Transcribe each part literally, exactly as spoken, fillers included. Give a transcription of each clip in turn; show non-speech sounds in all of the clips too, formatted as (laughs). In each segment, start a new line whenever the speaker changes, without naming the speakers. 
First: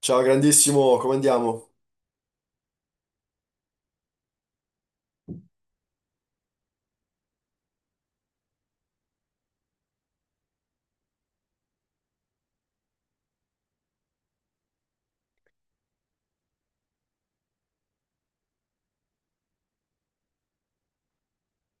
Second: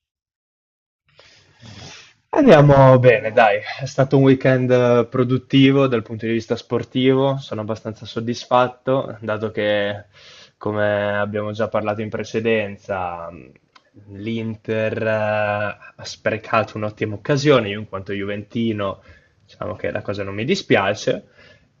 Ciao grandissimo, come andiamo?
Andiamo bene, dai, è stato un weekend eh, produttivo dal punto di vista sportivo, sono abbastanza soddisfatto, dato che, come abbiamo già parlato in precedenza, mh, l'Inter eh, ha sprecato un'ottima occasione, io in quanto juventino diciamo che la cosa non mi dispiace,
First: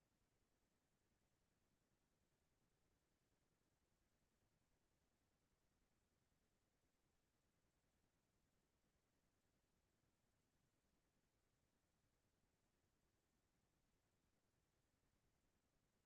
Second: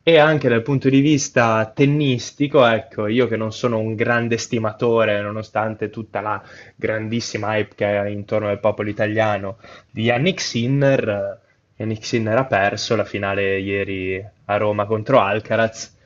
e anche dal punto di vista tennistico, ecco, io che non sono un grande stimatore, nonostante tutta la grandissima hype che è intorno al popolo italiano, di Yannick Sinner. eh, Yannick Sinner ha perso la finale ieri a Roma contro Alcaraz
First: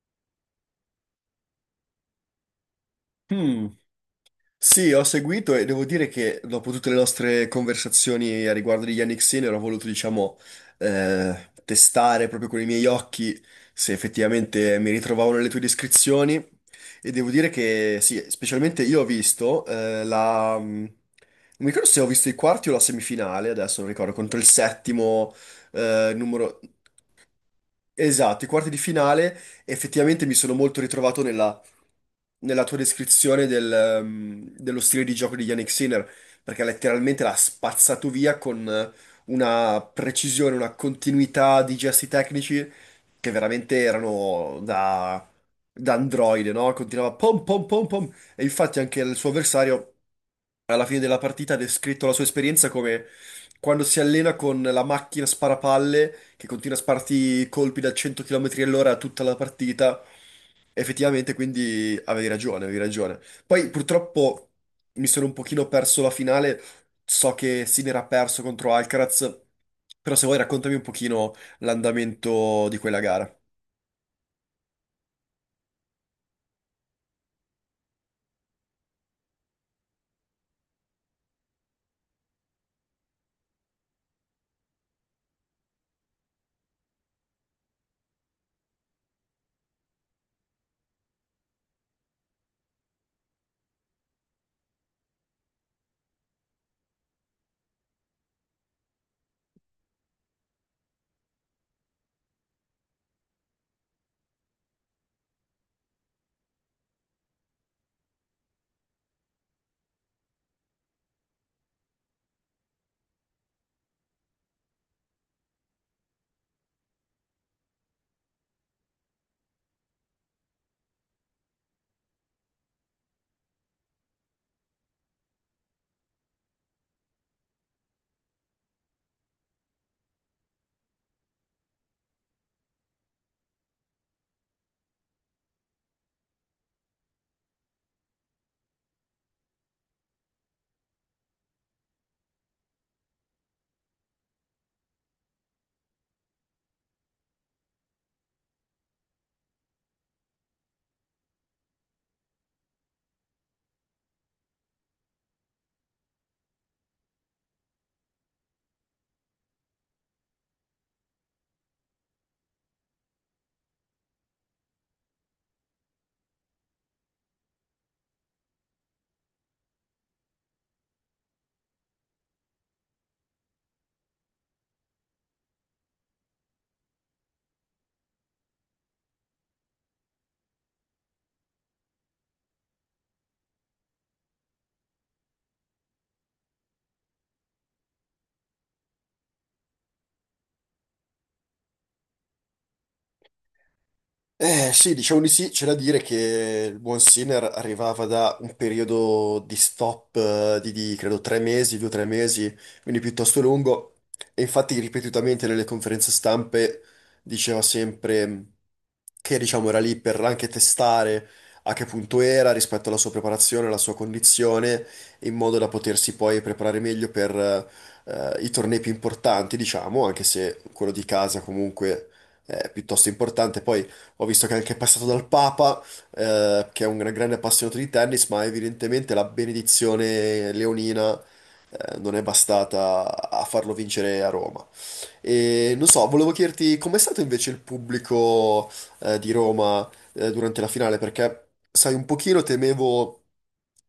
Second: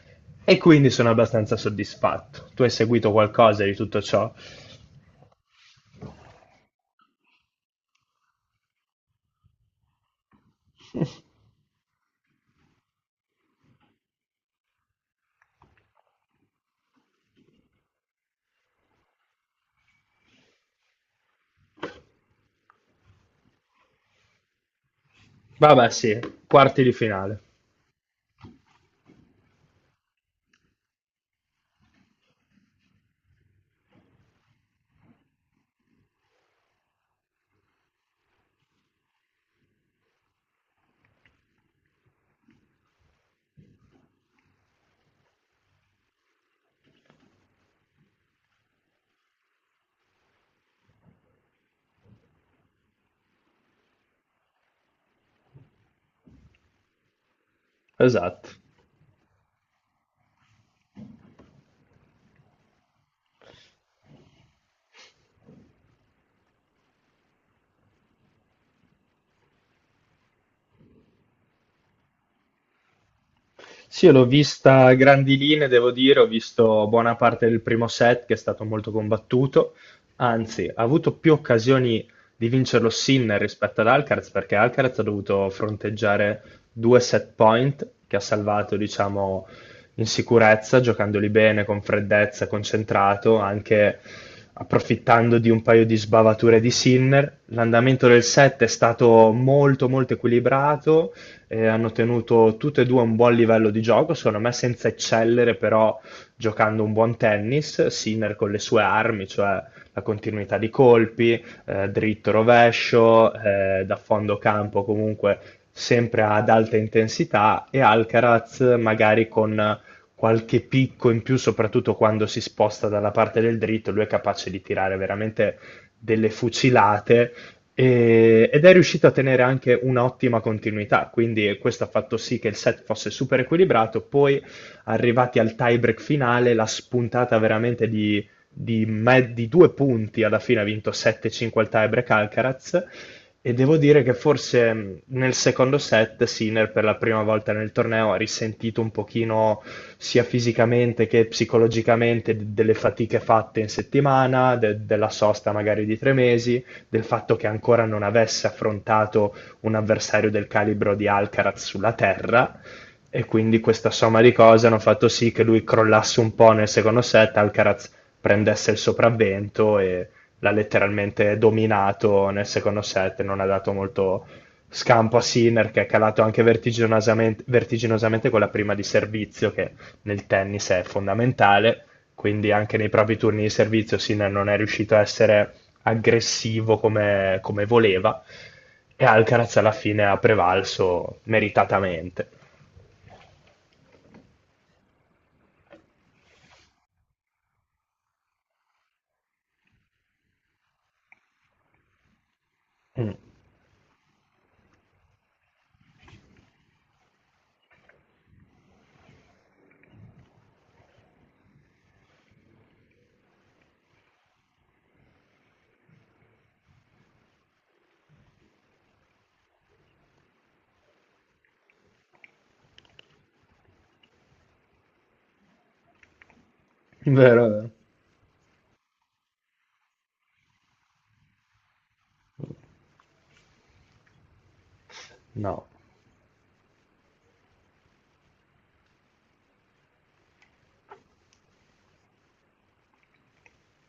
e quindi sono abbastanza soddisfatto. Tu hai seguito qualcosa
Hmm.
di tutto ciò?
Sì, ho seguito e devo dire che dopo tutte le nostre conversazioni a riguardo di Yannick Sinner ho voluto, diciamo, eh, testare proprio con i miei occhi se effettivamente mi ritrovavo nelle tue descrizioni e devo dire che sì, specialmente io ho visto eh, la... mm, Non mi ricordo se ho visto i quarti o la semifinale, adesso non ricordo, contro il settimo
Vabbè,
eh,
sì,
numero...
quarti di finale.
Esatto, i quarti di finale effettivamente mi sono molto ritrovato nella tua descrizione del, ehm, dello stile di gioco di Yannick Sinner, perché letteralmente l'ha spazzato via con eh, una precisione, una continuità di gesti tecnici che veramente erano da, da androide, no? Continuava pom pom pom pom, e infatti anche il suo avversario alla fine della partita ha descritto la sua esperienza come quando si allena con la macchina sparapalle che continua a sparti colpi da 100
Esatto.
km all'ora tutta la partita. Effettivamente, quindi avevi ragione, avevi ragione. Poi purtroppo mi sono un pochino perso la finale, so che si era perso contro Alcaraz, però se vuoi raccontami un pochino l'andamento di quella gara.
Sì, io l'ho vista a grandi linee, devo dire, ho visto buona parte del primo set che è stato molto combattuto, anzi, ha avuto più occasioni di vincerlo Sinner rispetto ad Alcaraz perché Alcaraz ha dovuto fronteggiare due set point che ha salvato, diciamo, in sicurezza, giocandoli bene, con freddezza, concentrato, anche approfittando di un paio di sbavature di Sinner. L'andamento del set è stato molto molto equilibrato, eh, hanno tenuto tutte e due un buon livello di gioco, secondo me senza eccellere però giocando un buon tennis, Sinner con le sue armi, cioè la continuità di colpi, eh, dritto rovescio, eh, da fondo campo comunque sempre ad alta intensità e Alcaraz magari con qualche picco in più, soprattutto quando si sposta dalla parte del dritto, lui è capace di tirare veramente delle fucilate e- ed è riuscito a tenere anche un'ottima continuità, quindi questo ha fatto sì che il set fosse super equilibrato. Poi, arrivati al tie-break finale, la spuntata veramente di, di me- di due punti, alla fine ha vinto sette cinque al tie-break Alcaraz. E devo dire che forse mh, nel secondo set Sinner per la prima volta nel torneo ha risentito un pochino sia fisicamente che psicologicamente d- delle fatiche fatte in settimana, de- della sosta magari di tre mesi, del fatto che ancora non avesse affrontato un avversario del calibro di Alcaraz sulla terra e quindi questa somma di cose hanno fatto sì che lui crollasse un po' nel secondo set, Alcaraz prendesse il sopravvento e l'ha letteralmente dominato nel secondo set, non ha dato molto scampo a Sinner che è calato anche vertiginosamente, vertiginosamente con la prima di servizio che nel tennis è fondamentale, quindi anche nei propri turni di servizio Sinner non è riuscito a essere aggressivo come, come voleva e Alcaraz alla fine ha prevalso meritatamente.
Eh sì, diciamo di sì, c'è da dire che il buon Sinner arrivava da un periodo di stop eh, di, di, credo tre mesi, due o tre mesi, quindi
Mm.
piuttosto lungo, e infatti ripetutamente nelle conferenze stampe diceva sempre che diciamo era lì per anche testare a che punto era rispetto alla sua preparazione, alla sua condizione, in modo da potersi poi preparare meglio per eh, i tornei più importanti, diciamo, anche se quello di casa comunque è piuttosto importante. Poi ho visto che è anche passato dal Papa, eh, che è un grande
Vero, vero.
appassionato di tennis, ma evidentemente la benedizione leonina, eh, non è bastata a farlo vincere a Roma.
No.
E non so, volevo chiederti com'è stato invece il pubblico eh, di Roma eh, durante la finale, perché sai, un pochino temevo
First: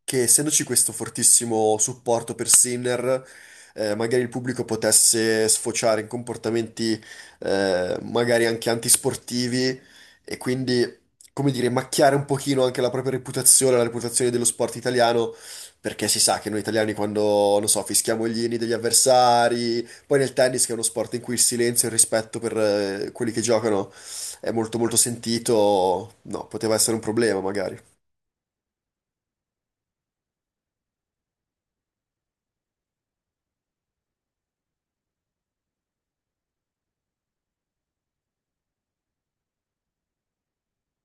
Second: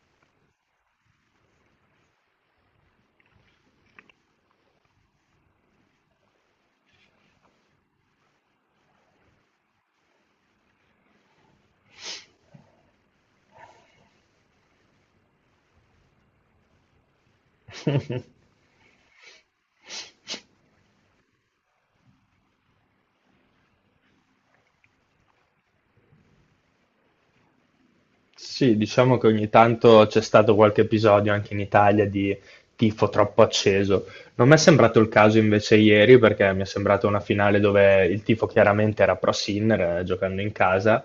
che essendoci questo fortissimo supporto per Sinner, eh, magari il pubblico potesse sfociare in comportamenti eh, magari anche antisportivi e quindi, come dire, macchiare un pochino anche la propria reputazione, la reputazione dello sport italiano, perché si sa che noi italiani quando, non so,
(laughs)
fischiamo gli inni degli avversari poi nel tennis, che è uno sport in cui il silenzio e il rispetto per eh, quelli che giocano è molto molto sentito, no, poteva essere un problema magari.
Sì, diciamo che ogni tanto c'è stato qualche episodio anche in Italia di tifo troppo acceso. Non mi è sembrato il caso invece ieri, perché mi è sembrata una finale dove il tifo chiaramente era pro Sinner, eh, giocando in casa,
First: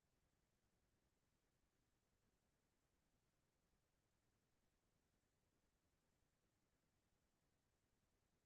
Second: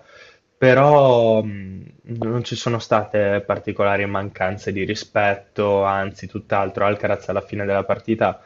però mh, non ci sono state particolari mancanze di rispetto, anzi tutt'altro. Alcaraz alla fine della partita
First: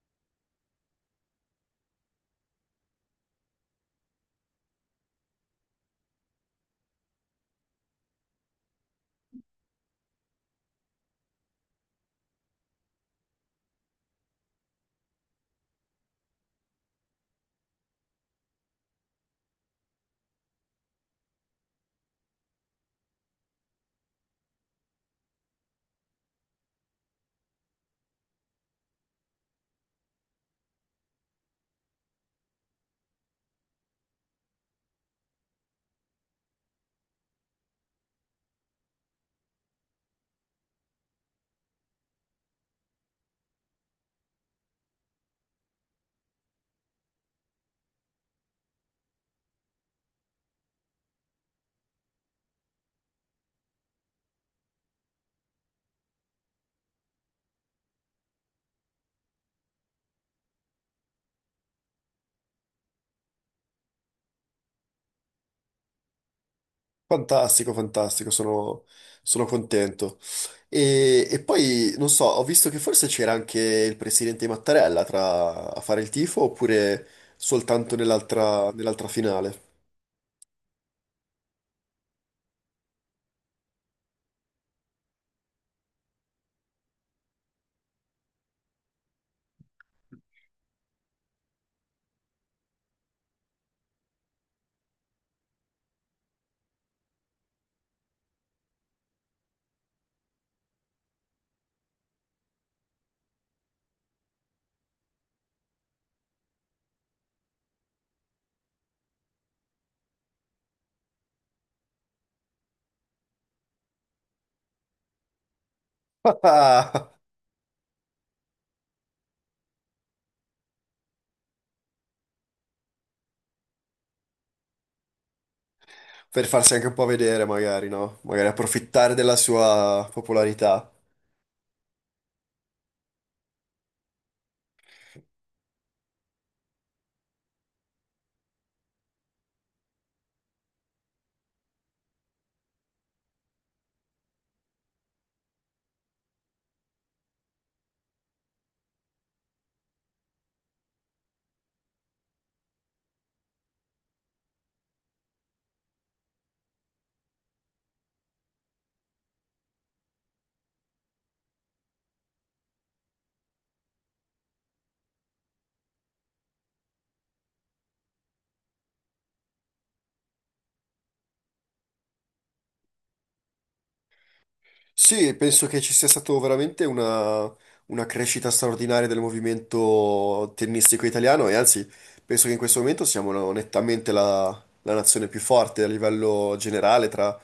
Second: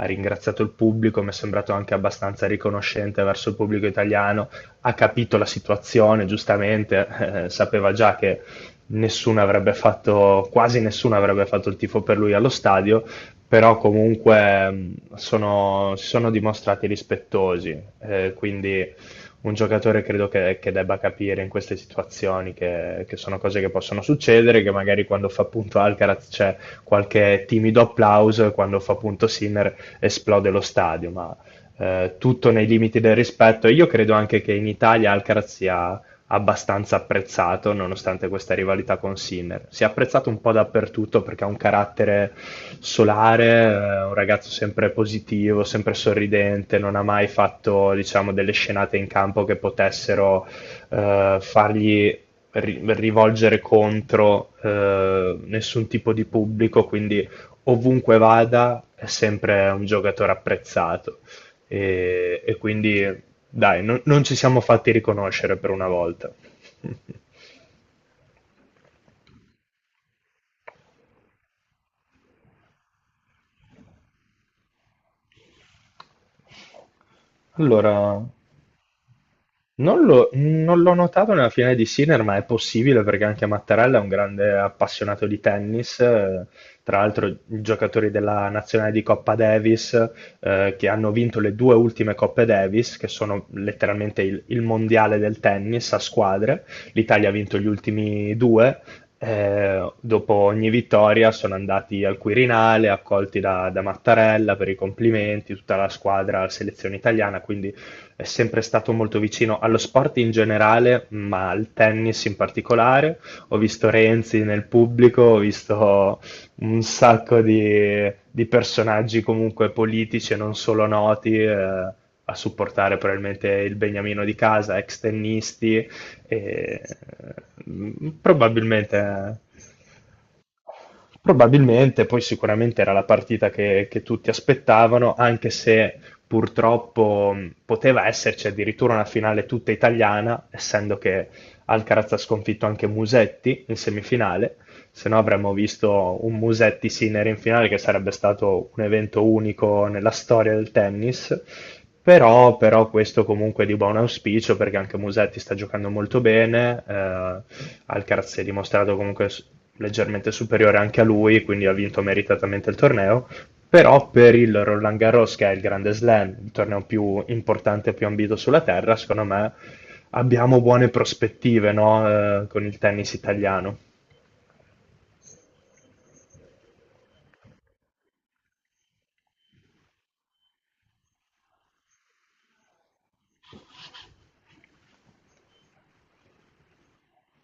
ha ringraziato il pubblico, mi è sembrato anche abbastanza riconoscente verso il pubblico italiano, ha capito la situazione, giustamente, eh, sapeva già che nessuno avrebbe fatto, quasi nessuno avrebbe fatto il tifo per lui allo stadio, però comunque mh, sono- si sono dimostrati rispettosi, eh, quindi un giocatore credo che, che debba capire in queste situazioni che, che sono cose che possono succedere, che magari quando fa punto Alcaraz c'è qualche timido applauso e quando fa punto Sinner esplode lo stadio, ma eh, tutto nei limiti del rispetto e io credo anche che in Italia Alcaraz sia abbastanza apprezzato nonostante questa rivalità con Sinner. Si è apprezzato un po' dappertutto perché ha un carattere solare, eh, un ragazzo sempre positivo, sempre sorridente, non ha mai fatto, diciamo, delle scenate in campo che potessero eh, fargli ri- rivolgere contro eh, nessun tipo di pubblico, quindi ovunque vada è sempre un giocatore apprezzato. E, e quindi, dai, non, non ci siamo fatti riconoscere per una volta. (laughs)
Fantastico, fantastico, sono, sono contento. E, e poi, non so, ho visto che forse c'era anche il presidente Mattarella tra- a fare il tifo oppure soltanto
Allora,
nell'altra nell'altra finale.
Non l'ho non l'ho notato nella finale di Sinner, ma è possibile perché anche Mattarella è un grande appassionato di tennis, eh, tra l'altro giocatori della nazionale di Coppa Davis, eh, che hanno vinto le due ultime Coppe Davis, che sono letteralmente il, il mondiale del tennis a squadre. L'Italia ha vinto gli ultimi due. Eh, dopo ogni vittoria sono andati al Quirinale, accolti da, da Mattarella per i complimenti, tutta la squadra, la selezione italiana, quindi è sempre stato molto vicino allo sport in generale, ma al tennis in particolare. Ho visto Renzi nel pubblico, ho visto un
(laughs)
sacco di, di personaggi comunque politici e non solo noti. eh, A supportare probabilmente il Beniamino di casa, ex tennisti,
Per farsi
e,
anche un po' vedere magari,
mm,
no? Magari
probabilmente
approfittare della sua popolarità.
Probabilmente, poi sicuramente era la partita che, che tutti aspettavano, anche se purtroppo mh, poteva esserci addirittura una finale tutta italiana, essendo che Alcaraz ha sconfitto anche Musetti in semifinale, se no avremmo visto un Musetti Sinner in finale che sarebbe stato un evento unico nella storia del tennis. Però, però questo comunque è di buon auspicio perché anche Musetti sta giocando molto bene, eh, Alcaraz si è dimostrato comunque s- leggermente superiore anche a lui, quindi ha vinto meritatamente il torneo però per il Roland Garros, che è il Grande Slam, il torneo più importante e più ambito sulla terra, secondo me abbiamo buone prospettive, no? Eh, con il tennis italiano.
Sì, penso che ci sia stata veramente una, una crescita straordinaria del movimento tennistico italiano e anzi penso che in questo momento siamo la- nettamente la, la nazione più forte a livello generale tra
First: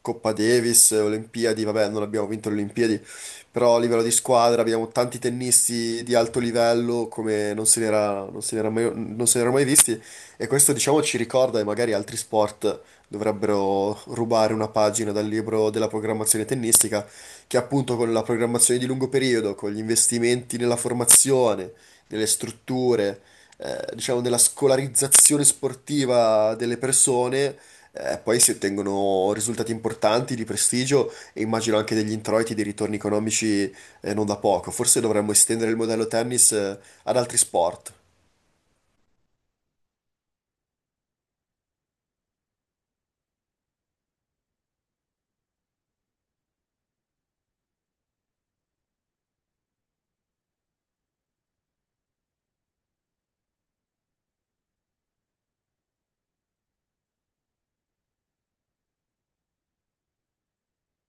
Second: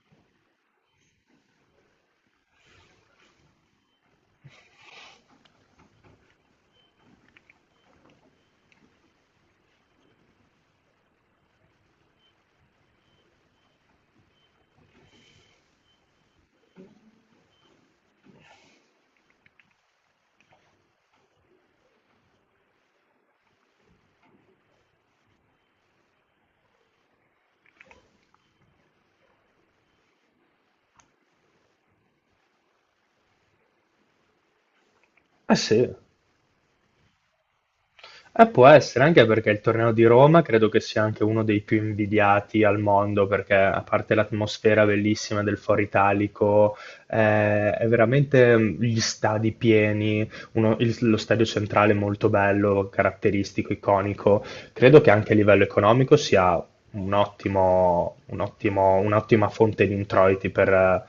Coppa Davis, Olimpiadi, vabbè non abbiamo vinto le Olimpiadi, però a livello di squadra abbiamo tanti tennisti di alto livello come non se n'era non se n'era mai, non se n'era mai visti e questo diciamo ci ricorda e magari altri sport dovrebbero rubare una pagina dal libro della programmazione tennistica, che appunto con la programmazione di lungo periodo, con gli investimenti nella formazione, nelle strutture, eh, diciamo nella scolarizzazione sportiva delle persone, eh, poi si ottengono risultati importanti di prestigio e immagino anche degli introiti, dei ritorni economici, eh, non da poco. Forse dovremmo
Eh
estendere il
sì,
modello tennis, eh, ad altri sport.
eh, può essere, anche perché il torneo di Roma credo che sia anche uno dei più invidiati al mondo, perché a parte l'atmosfera bellissima del Foro Italico, eh, è veramente mm, gli stadi pieni, uno- il- lo stadio centrale molto bello, caratteristico, iconico. Credo che anche a livello economico sia un ottimo, un ottimo- un'ottima fonte di introiti per, eh,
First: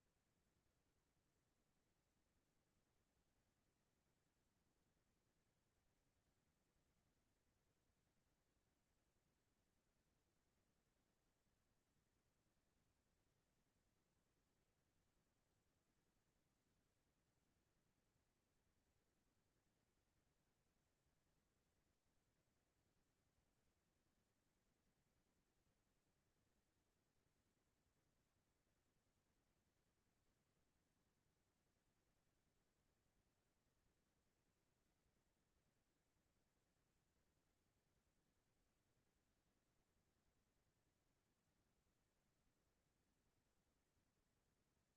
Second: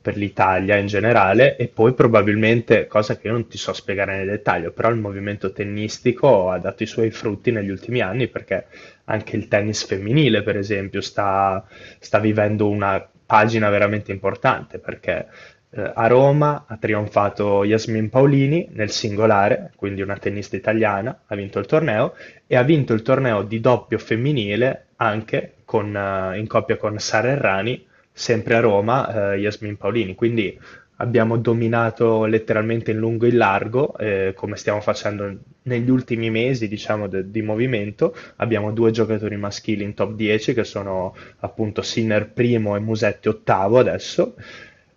per l'Italia in generale e poi probabilmente, cosa che io non ti so spiegare nel dettaglio, però il movimento tennistico ha dato i suoi frutti negli ultimi anni perché anche il tennis femminile, per esempio, sta, sta vivendo una pagina veramente importante perché eh, a Roma ha trionfato Yasmin Paolini nel singolare, quindi una tennista italiana, ha vinto il torneo e ha vinto il torneo di doppio femminile anche con, eh, in coppia con Sara Errani, sempre a Roma, eh, Yasmin Paolini. Quindi abbiamo dominato letteralmente in lungo e in largo, eh, come stiamo facendo negli ultimi mesi, diciamo, de- di movimento. Abbiamo due giocatori maschili in top dieci che sono appunto Sinner primo e Musetti ottavo adesso.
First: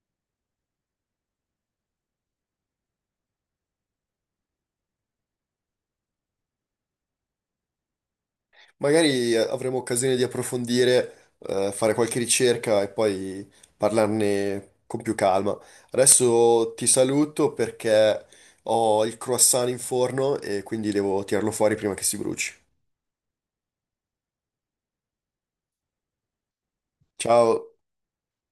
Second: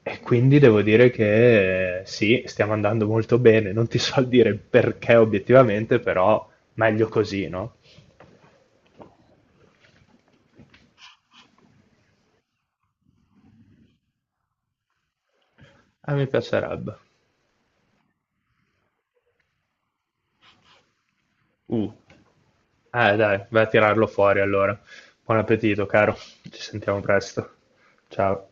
E quindi devo dire che eh, sì, stiamo andando molto bene. Non ti so dire il perché obiettivamente, però meglio così, no?
Magari eh, avremo occasione di approfondire, eh, fare qualche ricerca e poi parlarne con più calma.
Ah, mi
Adesso ti
piacerebbe.
saluto perché ho il croissant in forno e quindi devo tirarlo fuori
Uh,
prima che si bruci.
eh dai, vai a tirarlo fuori allora. Buon appetito, caro. Ci sentiamo presto.
Ciao!
Ciao.